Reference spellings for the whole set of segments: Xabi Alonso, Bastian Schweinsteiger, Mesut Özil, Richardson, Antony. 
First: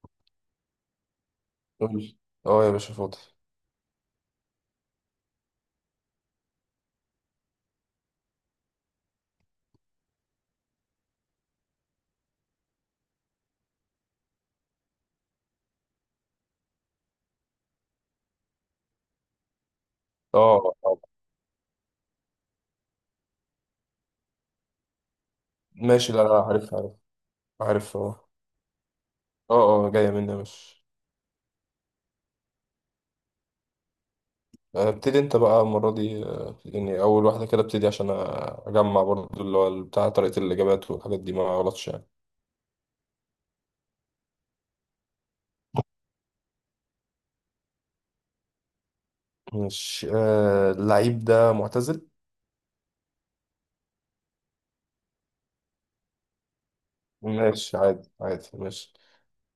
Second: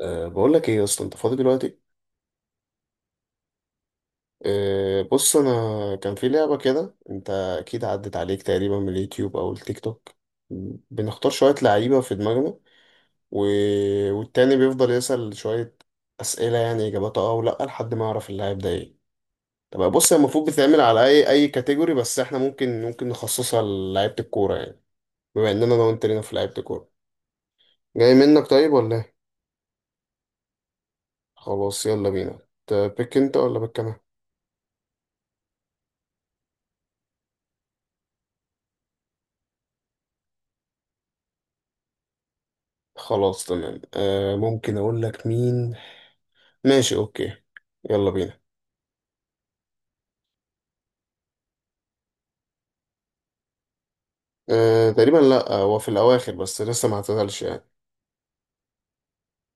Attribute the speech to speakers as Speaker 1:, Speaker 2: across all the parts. Speaker 1: بقول لك ايه يا اسطى، انت فاضي دلوقتي؟
Speaker 2: قول لي. اه يا باشا، فاضي.
Speaker 1: بص انا، كان في لعبه كده انت اكيد عدت عليك تقريبا من اليوتيوب او التيك توك. بنختار شويه لعيبه في دماغنا و... والتاني بيفضل يسأل شويه اسئله، يعني اجاباتها اه ولا، لحد ما يعرف اللاعب ده ايه. طب بص، هي
Speaker 2: اه
Speaker 1: المفروض بتتعمل على
Speaker 2: آه.
Speaker 1: اي اي كاتيجوري، بس احنا ممكن نخصصها للعيبه الكوره يعني، بما اننا انا وانت
Speaker 2: ماشي.
Speaker 1: لينا
Speaker 2: لا
Speaker 1: في
Speaker 2: لا،
Speaker 1: لعيبه
Speaker 2: عارف
Speaker 1: الكوره.
Speaker 2: عارف عارف.
Speaker 1: جاي
Speaker 2: اه.
Speaker 1: منك طيب ولا ايه؟
Speaker 2: اه. اه، جاية مني يا باشا.
Speaker 1: خلاص يلا بينا. تبيك انت ولا بك انا؟
Speaker 2: ابتدي انت بقى المرة دي، يعني أول واحدة كده ابتدي عشان أجمع برضو اللي هو بتاع طريقة الإجابات والحاجات دي، ما غلطش يعني.
Speaker 1: خلاص، تمام. ممكن اقول لك مين. ماشي اوكي، يلا بينا.
Speaker 2: ماشي. اللعيب ده معتزل؟
Speaker 1: تقريبا لا، هو في الاواخر بس لسه ما اعتزلش يعني.
Speaker 2: ماشي، عادي عادي، ماشي.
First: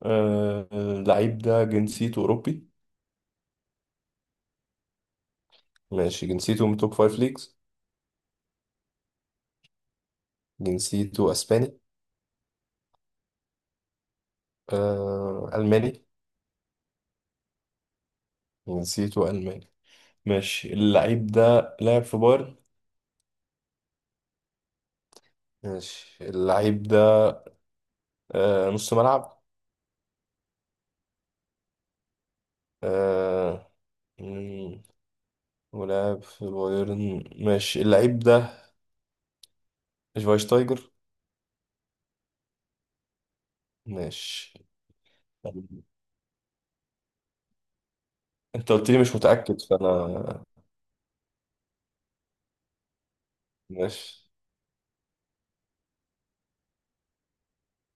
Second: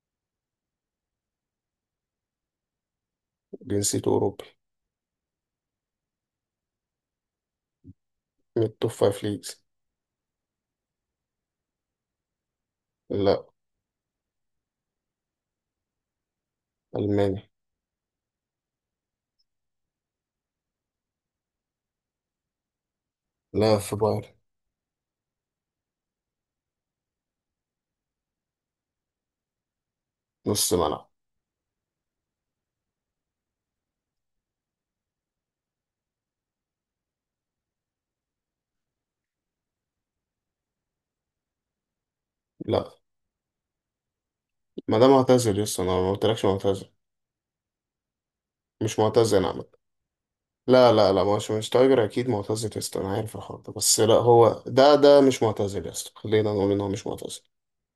Speaker 2: اللعيب ده جنسيته أوروبي؟
Speaker 1: جنسيته اوروبي.
Speaker 2: ماشي، جنسيته من توب فايف ليجز.
Speaker 1: من التوب فايف ليجز.
Speaker 2: جنسيته أسباني؟
Speaker 1: لا.
Speaker 2: ألماني؟
Speaker 1: الماني.
Speaker 2: جنسيته ألماني. ماشي، اللعيب ده لعب في بايرن.
Speaker 1: لا في بايرن.
Speaker 2: ماشي، اللعيب ده نص ملعب.
Speaker 1: نص ملعب.
Speaker 2: آه. مم، ولعب في بايرن. ماشي، اللعيب ده شفايشتايجر.
Speaker 1: لا،
Speaker 2: ماشي.
Speaker 1: ما ده معتزل لسه، انا ما قلتلكش معتزل.
Speaker 2: انت قلت
Speaker 1: مش
Speaker 2: لي مش
Speaker 1: معتزل انا
Speaker 2: متأكد،
Speaker 1: عمد.
Speaker 2: فانا.
Speaker 1: لا لا لا، مش تايجر اكيد معتزل لسه، انا عارف الحوار ده، بس لا
Speaker 2: ماشي،
Speaker 1: هو ده مش معتزل لسه، خلينا نقول ان هو مش معتزل.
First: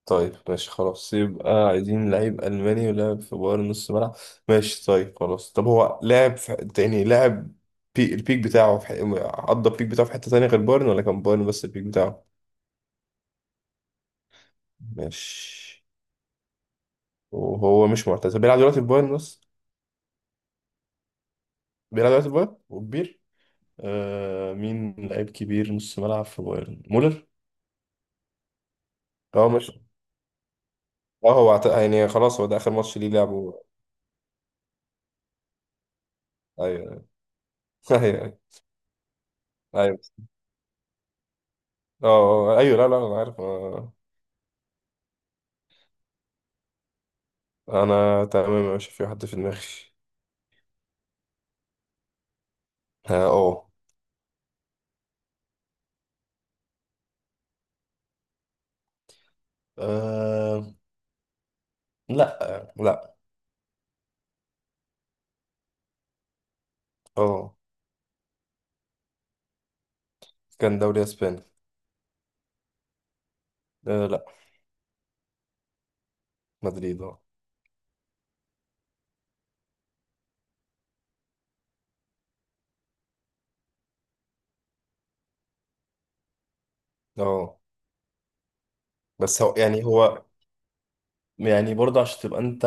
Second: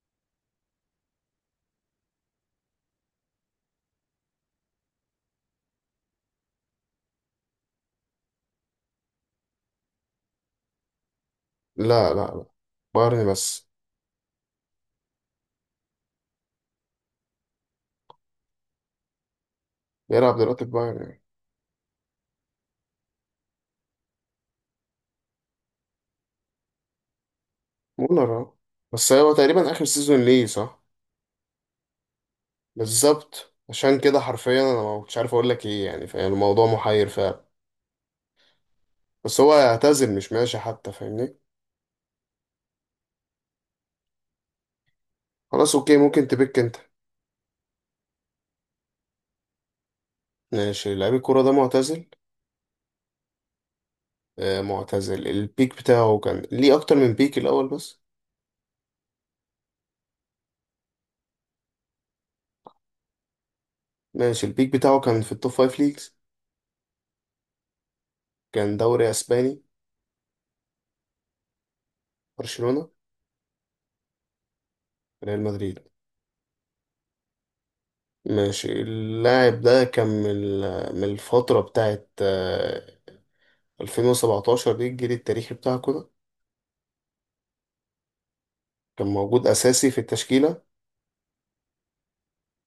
Speaker 2: طيب، ماشي، خلاص، يبقى عايزين لعيب ألماني ولعب في بايرن نص ملعب. ماشي، طيب، خلاص. طب هو لعب في، يعني لعب البيك بتاعه في... قضى البيك بتاعه في حتة تانية غير بايرن، ولا كان بايرن بس البيك
Speaker 1: لا لا
Speaker 2: بتاعه؟
Speaker 1: لا، بايرن بس.
Speaker 2: ماشي. وهو مش معتزل، بيلعب دلوقتي في بايرن بس.
Speaker 1: بيلعب دلوقتي في بايرن.
Speaker 2: بيلعب دلوقتي في بايرن وكبير. مين لعيب كبير نص ملعب في بايرن؟ مولر.
Speaker 1: مونر اه. بس هو
Speaker 2: اه،
Speaker 1: تقريبا
Speaker 2: مش،
Speaker 1: اخر سيزون ليه، صح؟
Speaker 2: اه، يعني خلاص هو ده اخر ماتش ليه
Speaker 1: بالظبط،
Speaker 2: لعبه.
Speaker 1: عشان كده حرفيا انا ما كنتش عارف اقول لك ايه، يعني فاهم، الموضوع
Speaker 2: ايوه.
Speaker 1: محير فعلا.
Speaker 2: ايوه ايوه.
Speaker 1: بس هو
Speaker 2: ايوه.
Speaker 1: هيعتزل، مش ماشي حتى، فاهمني؟
Speaker 2: اه ايوه. لا لا انا عارف.
Speaker 1: خلاص اوكي، ممكن تبيك انت.
Speaker 2: انا تمام، مش في حد في دماغي.
Speaker 1: ماشي، لعيب الكوره ده معتزل.
Speaker 2: اه. اه.
Speaker 1: معتزل. البيك بتاعه كان ليه اكتر من بيك الاول بس؟
Speaker 2: آه، لا لا.
Speaker 1: ماشي، البيك بتاعه كان في التوب فايف ليجز.
Speaker 2: اه.
Speaker 1: كان دوري اسباني.
Speaker 2: كان دوري اسباني.
Speaker 1: برشلونة.
Speaker 2: لا.
Speaker 1: ريال مدريد.
Speaker 2: مدريد، اه.
Speaker 1: ماشي، اللاعب ده كان من من الفترة بتاعت 2017، دي الجيل التاريخي بتاعكم ده.
Speaker 2: اه،
Speaker 1: كان
Speaker 2: بس
Speaker 1: موجود
Speaker 2: هو، يعني
Speaker 1: أساسي في
Speaker 2: هو،
Speaker 1: التشكيلة.
Speaker 2: يعني برضه عشان تبقى انت،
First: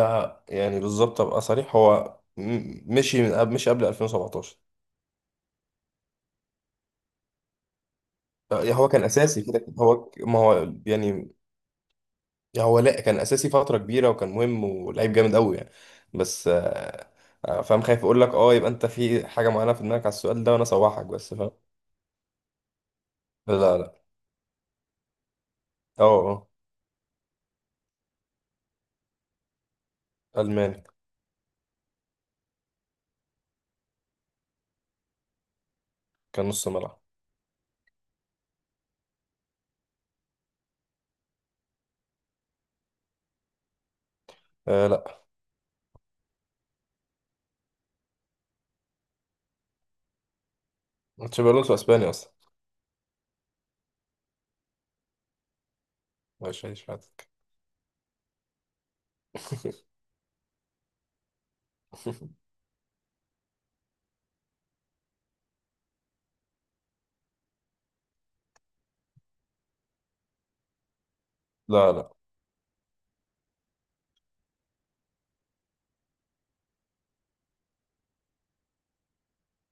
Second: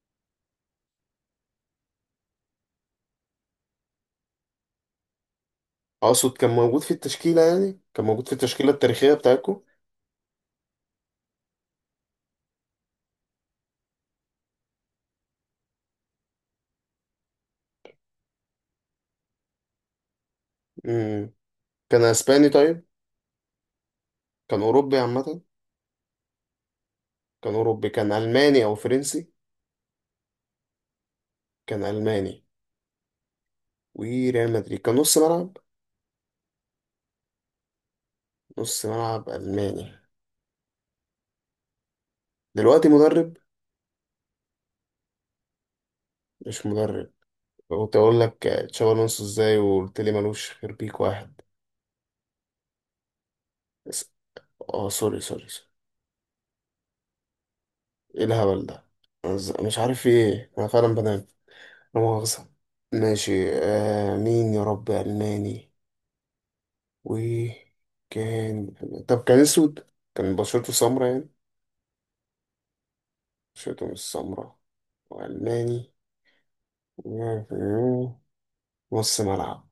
Speaker 2: يعني بالظبط ابقى صريح، هو مشي من قبل، مشي قبل 2017.
Speaker 1: أقصد كان موجود في التشكيلة، يعني كان موجود في التشكيلة
Speaker 2: يعني هو كان
Speaker 1: التاريخية
Speaker 2: اساسي كده
Speaker 1: بتاعتكم.
Speaker 2: كده. هو ما هو، يعني، يعني هو لا، كان اساسي فتره كبيره وكان مهم ولعيب جامد قوي يعني. بس فاهم، خايف اقول لك اه يبقى انت في حاجه معينه في دماغك على السؤال ده وانا صوحك،
Speaker 1: مم.
Speaker 2: بس فاهم.
Speaker 1: كان أسباني طيب؟
Speaker 2: لا لا.
Speaker 1: كان أوروبي عامة؟
Speaker 2: اه. اه.
Speaker 1: كان أوروبي، كان ألماني أو فرنسي؟
Speaker 2: الماني.
Speaker 1: كان ألماني. وريال مدريد كان نص ملعب.
Speaker 2: كان نص ملعب.
Speaker 1: نص ملعب ألماني. دلوقتي مدرب؟
Speaker 2: لا.
Speaker 1: مش مدرب. كنت أقول لك تشابي ألونسو إزاي وقلت لي ملوش غير بيك واحد
Speaker 2: تشابي الونسو اسباني اصلا.
Speaker 1: بس. سوري.
Speaker 2: مش هيش.
Speaker 1: إيه الهبل ده؟ مش عارف في إيه، أنا فعلا بنام. لا مؤاخذة. ماشي، مين يا رب ألماني وكان. طب كان أسود؟ كان بشرته سمرا يعني؟
Speaker 2: لا لا.
Speaker 1: بشرته مش سمرا وألماني، نص ملعب.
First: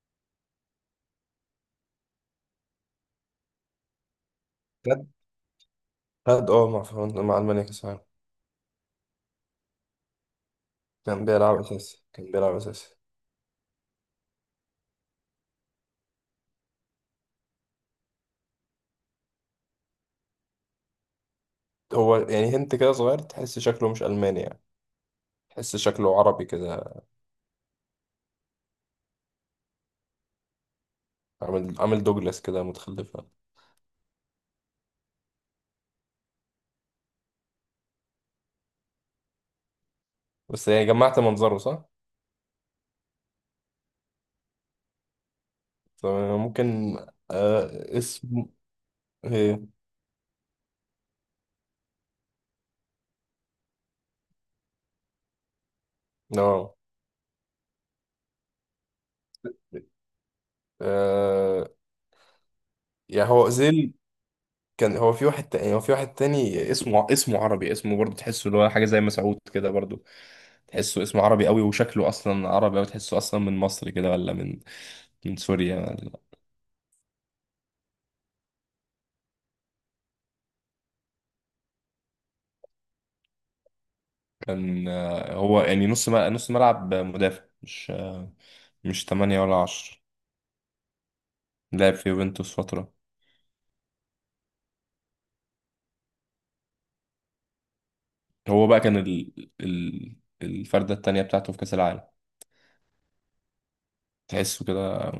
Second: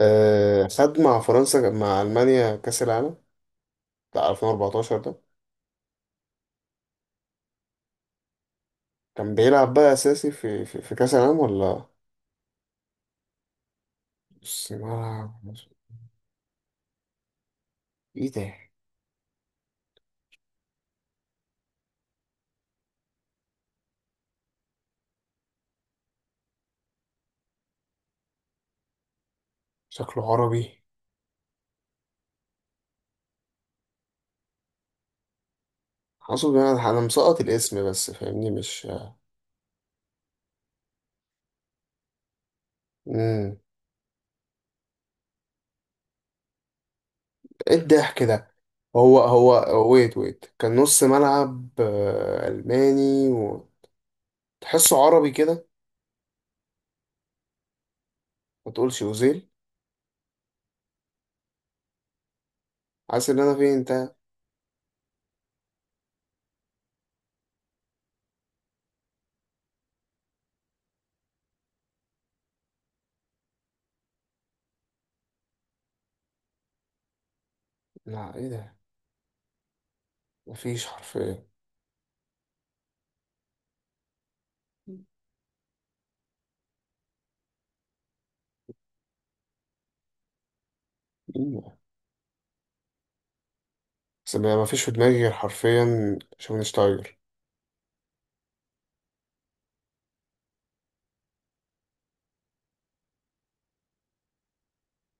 Speaker 1: خد مع فرنسا، مع ألمانيا، كأس العالم بتاع 2014
Speaker 2: خد.
Speaker 1: ده.
Speaker 2: خد اه مع فرنسا مع المانيا كاس.
Speaker 1: كان بيلعب بقى أساسي في كأس
Speaker 2: كان
Speaker 1: العالم
Speaker 2: بيلعب
Speaker 1: ولا؟
Speaker 2: اساسي، كان بيلعب اساسي.
Speaker 1: نص ملعب. إيه ده؟
Speaker 2: هو يعني هنت كده صغير، تحس شكله مش الماني يعني. تحس شكله عربي كده.
Speaker 1: شكله عربي؟
Speaker 2: عامل دوجلاس كده متخلفه.
Speaker 1: حاسه بقى أنا مسقط الاسم، بس فاهمني، مش
Speaker 2: بس يعني جمعت منظره صح،
Speaker 1: مم.
Speaker 2: فممكن. آه.
Speaker 1: ايه الضحك
Speaker 2: اسم.
Speaker 1: ده؟ هو
Speaker 2: ايه.
Speaker 1: ويت كان نص ملعب، الماني، وتحسه عربي كده.
Speaker 2: اه
Speaker 1: ما تقولش اوزيل.
Speaker 2: آه، يعني
Speaker 1: حاسس ان
Speaker 2: هو
Speaker 1: انا فين
Speaker 2: اوزيل؟
Speaker 1: انت.
Speaker 2: كان، هو في واحد تاني اسمه، اسمه عربي، اسمه برضه تحسه اللي هو حاجه زي مسعود كده برضه. تحسه اسمه عربي قوي وشكله اصلا عربي أوي، تحسه اصلا من مصر كده ولا من من سوريا.
Speaker 1: لا ايه ده، مفيش حرفيا.
Speaker 2: كان هو يعني نص ملعب، نص ملعب مدافع مش مش 8 ولا 10.
Speaker 1: مين ده؟
Speaker 2: لعب في يوفنتوس فترة.
Speaker 1: بس ما مفيش في دماغي غير حرفيا شوفنشتايجر.
Speaker 2: هو بقى كان الفردة التانية بتاعته في كأس العالم. تحسه كده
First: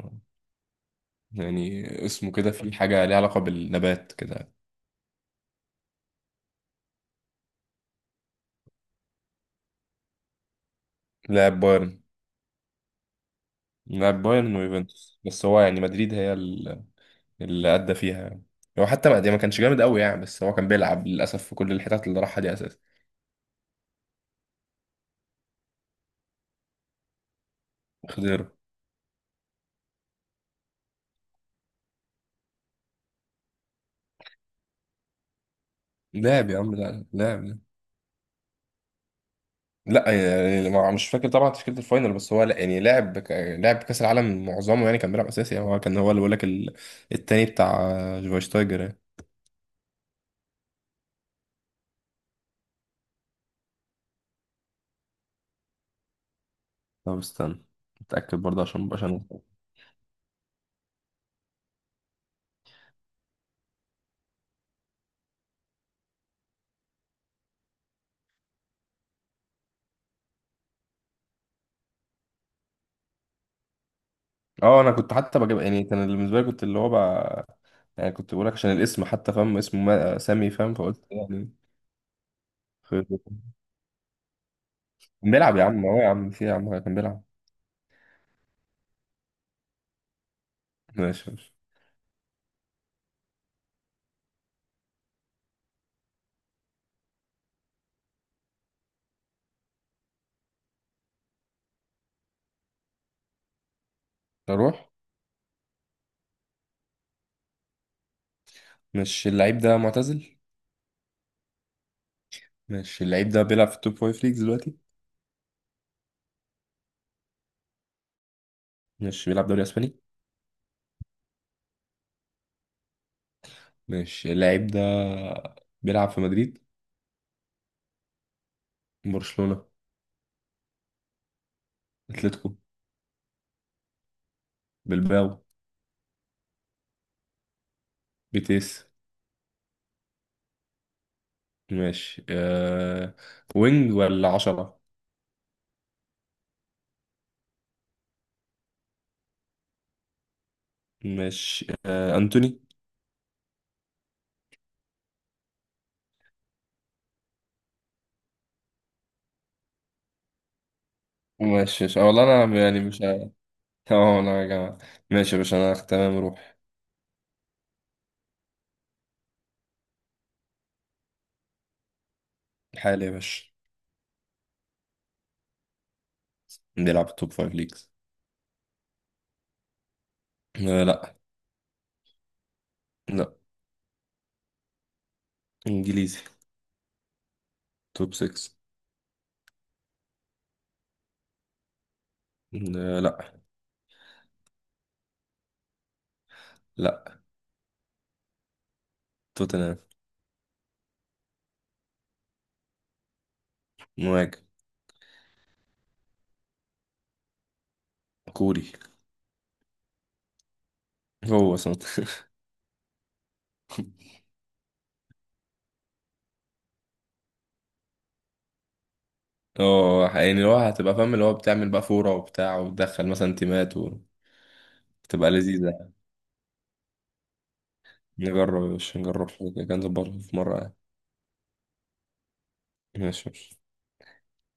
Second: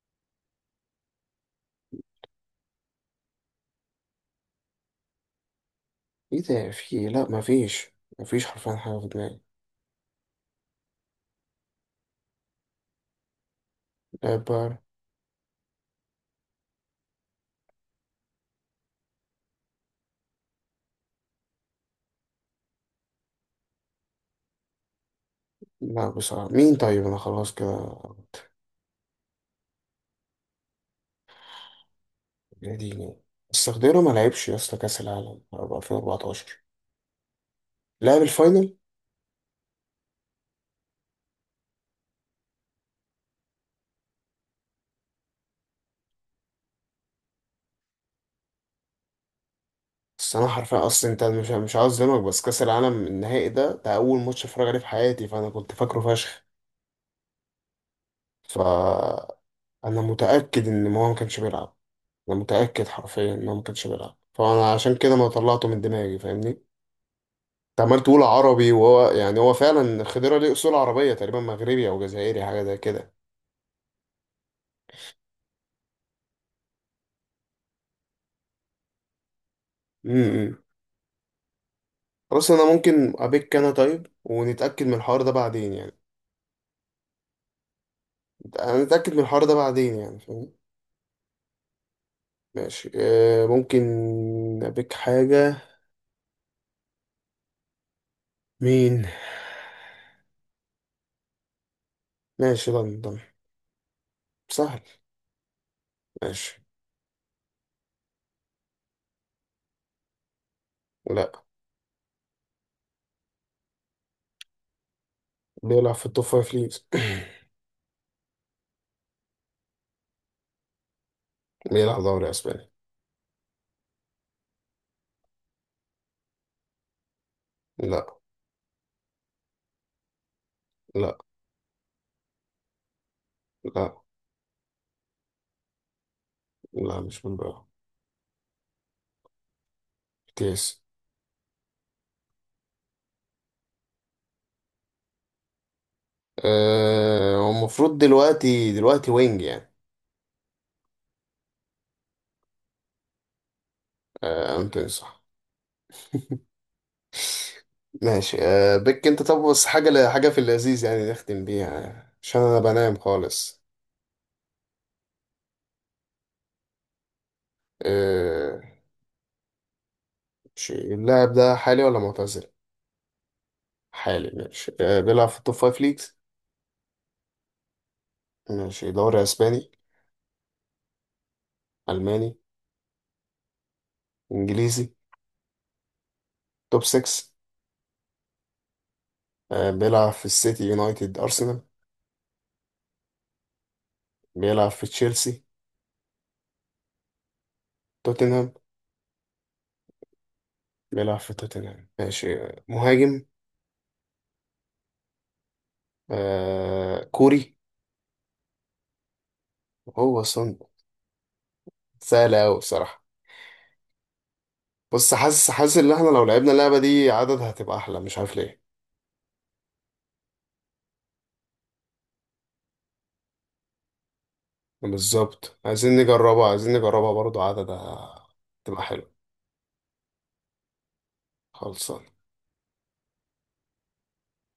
Speaker 2: يعني اسمه كده في حاجة ليها علاقة بالنبات كده.
Speaker 1: ايه ده، في إيه؟ لا مفيش، مفيش حرفيا حاجه في دماغي.
Speaker 2: لاعب بايرن. لاعب
Speaker 1: لا
Speaker 2: بايرن
Speaker 1: بار.
Speaker 2: ويوفنتوس، بس هو يعني مدريد هي اللي أدى فيها يعني. هو حتى ما يعني، ما كانش جامد قوي يعني، بس هو كان بيلعب للأسف في كل الحتات اللي راحها دي أساسا.
Speaker 1: لا بصراحه، مين طيب، انا خلاص كده.
Speaker 2: خضيره.
Speaker 1: يا ديني. بس خضيره ما لعبش يا اسطى كاس العالم
Speaker 2: لاعب يا
Speaker 1: 2014.
Speaker 2: عم، لا لاعب.
Speaker 1: لعب الفاينل؟
Speaker 2: لا، يعني مش فاكر طبعا تشكيله الفاينل، بس هو لا يعني لعب لعب كاس العالم معظمه يعني، كان بيلعب اساسي يعني، هو كان هو اللي بقول لك التاني بتاع شفايشتايجر يعني.
Speaker 1: بس انا حرفيا اصلا، انت مش، مش عاوز اظلمك، بس كاس العالم النهائي ده، ده اول ماتش اتفرج عليه في حياتي، فانا كنت فاكره فشخ.
Speaker 2: طب استنى، اتاكد برضه عشان مبقاش انا.
Speaker 1: فانا متاكد ان هو ما كانش بيلعب. انا متاكد حرفيا ان هو ما كانش بيلعب، فانا عشان كده ما طلعته من دماغي، فاهمني؟ انت عمال تقول عربي، وهو يعني هو فعلا خضيره ليه اصول عربيه، تقريبا مغربي او جزائري حاجه زي كده.
Speaker 2: اه انا كنت حتى بجيب يعني، كان اللي بالنسبه لي كنت اللي هو بقى، يعني كنت بقول لك عشان الاسم حتى، فاهم اسمه
Speaker 1: امم
Speaker 2: سامي،
Speaker 1: امم.
Speaker 2: فاهم، فقلت يعني.
Speaker 1: خلاص، انا
Speaker 2: خير.
Speaker 1: ممكن
Speaker 2: كان
Speaker 1: ابيك انا طيب ونتاكد من الحوار ده
Speaker 2: بيلعب يا
Speaker 1: بعدين
Speaker 2: عم،
Speaker 1: يعني.
Speaker 2: هو يا عم، في يا عم كان بيلعب.
Speaker 1: هنتاكد من الحوار ده بعدين، يعني فاهم.
Speaker 2: ماشي ماشي.
Speaker 1: ماشي، ممكن أبيك حاجة. مين؟ ماشي، لندن.
Speaker 2: اروح.
Speaker 1: سهل. ماشي.
Speaker 2: مش اللعيب ده معتزل؟
Speaker 1: لا.
Speaker 2: مش اللعيب ده بيلعب في التوب فايف ليجز دلوقتي؟
Speaker 1: بيلعب في التوب فايف ليجز.
Speaker 2: مش بيلعب دوري اسباني؟
Speaker 1: بيلعب دوري أسباني.
Speaker 2: ماشي، اللعيب ده بيلعب في مدريد؟
Speaker 1: لا.
Speaker 2: برشلونة؟
Speaker 1: لا.
Speaker 2: اتلتيكو؟
Speaker 1: لا.
Speaker 2: بلباو؟
Speaker 1: لا مش بالبيلعب.
Speaker 2: بيتيس؟
Speaker 1: كيس.
Speaker 2: ماشي. وينج ولا عشرة؟
Speaker 1: هو المفروض دلوقتي دلوقتي وينج يعني.
Speaker 2: ماشي. أنتوني؟
Speaker 1: أنتوني صح. ماشي، بيك أنت، طب بس حاجة حاجة في اللذيذ يعني، نختم
Speaker 2: ماشي ماشي
Speaker 1: بيها
Speaker 2: والله،
Speaker 1: عشان أنا
Speaker 2: أنا يعني
Speaker 1: بنام
Speaker 2: مش ه-
Speaker 1: خالص.
Speaker 2: اه أنا يا جماعة. ماشي يا باشا، أنا تمام، روح.
Speaker 1: آه، ماشي، اللاعب ده حالي ولا معتزل؟
Speaker 2: حالي يا باشا.
Speaker 1: حالي. ماشي، بيلعب في التوب فايف ليجز.
Speaker 2: بيلعب في توب فايف ليجز.
Speaker 1: ماشي، دوري اسباني؟
Speaker 2: أه لا.
Speaker 1: الماني؟
Speaker 2: لا.
Speaker 1: انجليزي.
Speaker 2: إنجليزي.
Speaker 1: توب 6.
Speaker 2: توب 6.
Speaker 1: بيلعب في السيتي، يونايتد، ارسنال؟
Speaker 2: أه لا.
Speaker 1: بيلعب في تشيلسي؟
Speaker 2: لا.
Speaker 1: توتنهام.
Speaker 2: توتنهام.
Speaker 1: بيلعب في توتنهام. ماشي، مهاجم.
Speaker 2: مهاجم.
Speaker 1: آه كوري.
Speaker 2: كوري.
Speaker 1: هو سون.
Speaker 2: هو صوت.
Speaker 1: سهل قوي بصراحة. بص، حاسس، حاسس ان احنا لو لعبنا اللعبة دي عدد هتبقى احلى، مش عارف ليه.
Speaker 2: اه يعني اللي هو هتبقى فاهم، اللي هو بتعمل بقى فورة وبتاع وتدخل مثلا تيمات وتبقى
Speaker 1: بالظبط،
Speaker 2: لذيذة.
Speaker 1: عايزين نجربها، عايزين نجربها برضو عدد.
Speaker 2: نجرب
Speaker 1: تبقى
Speaker 2: مش
Speaker 1: حلو.
Speaker 2: نجرب حاجة كده، نظبطها في مرة يعني.
Speaker 1: خلاص
Speaker 2: ماشي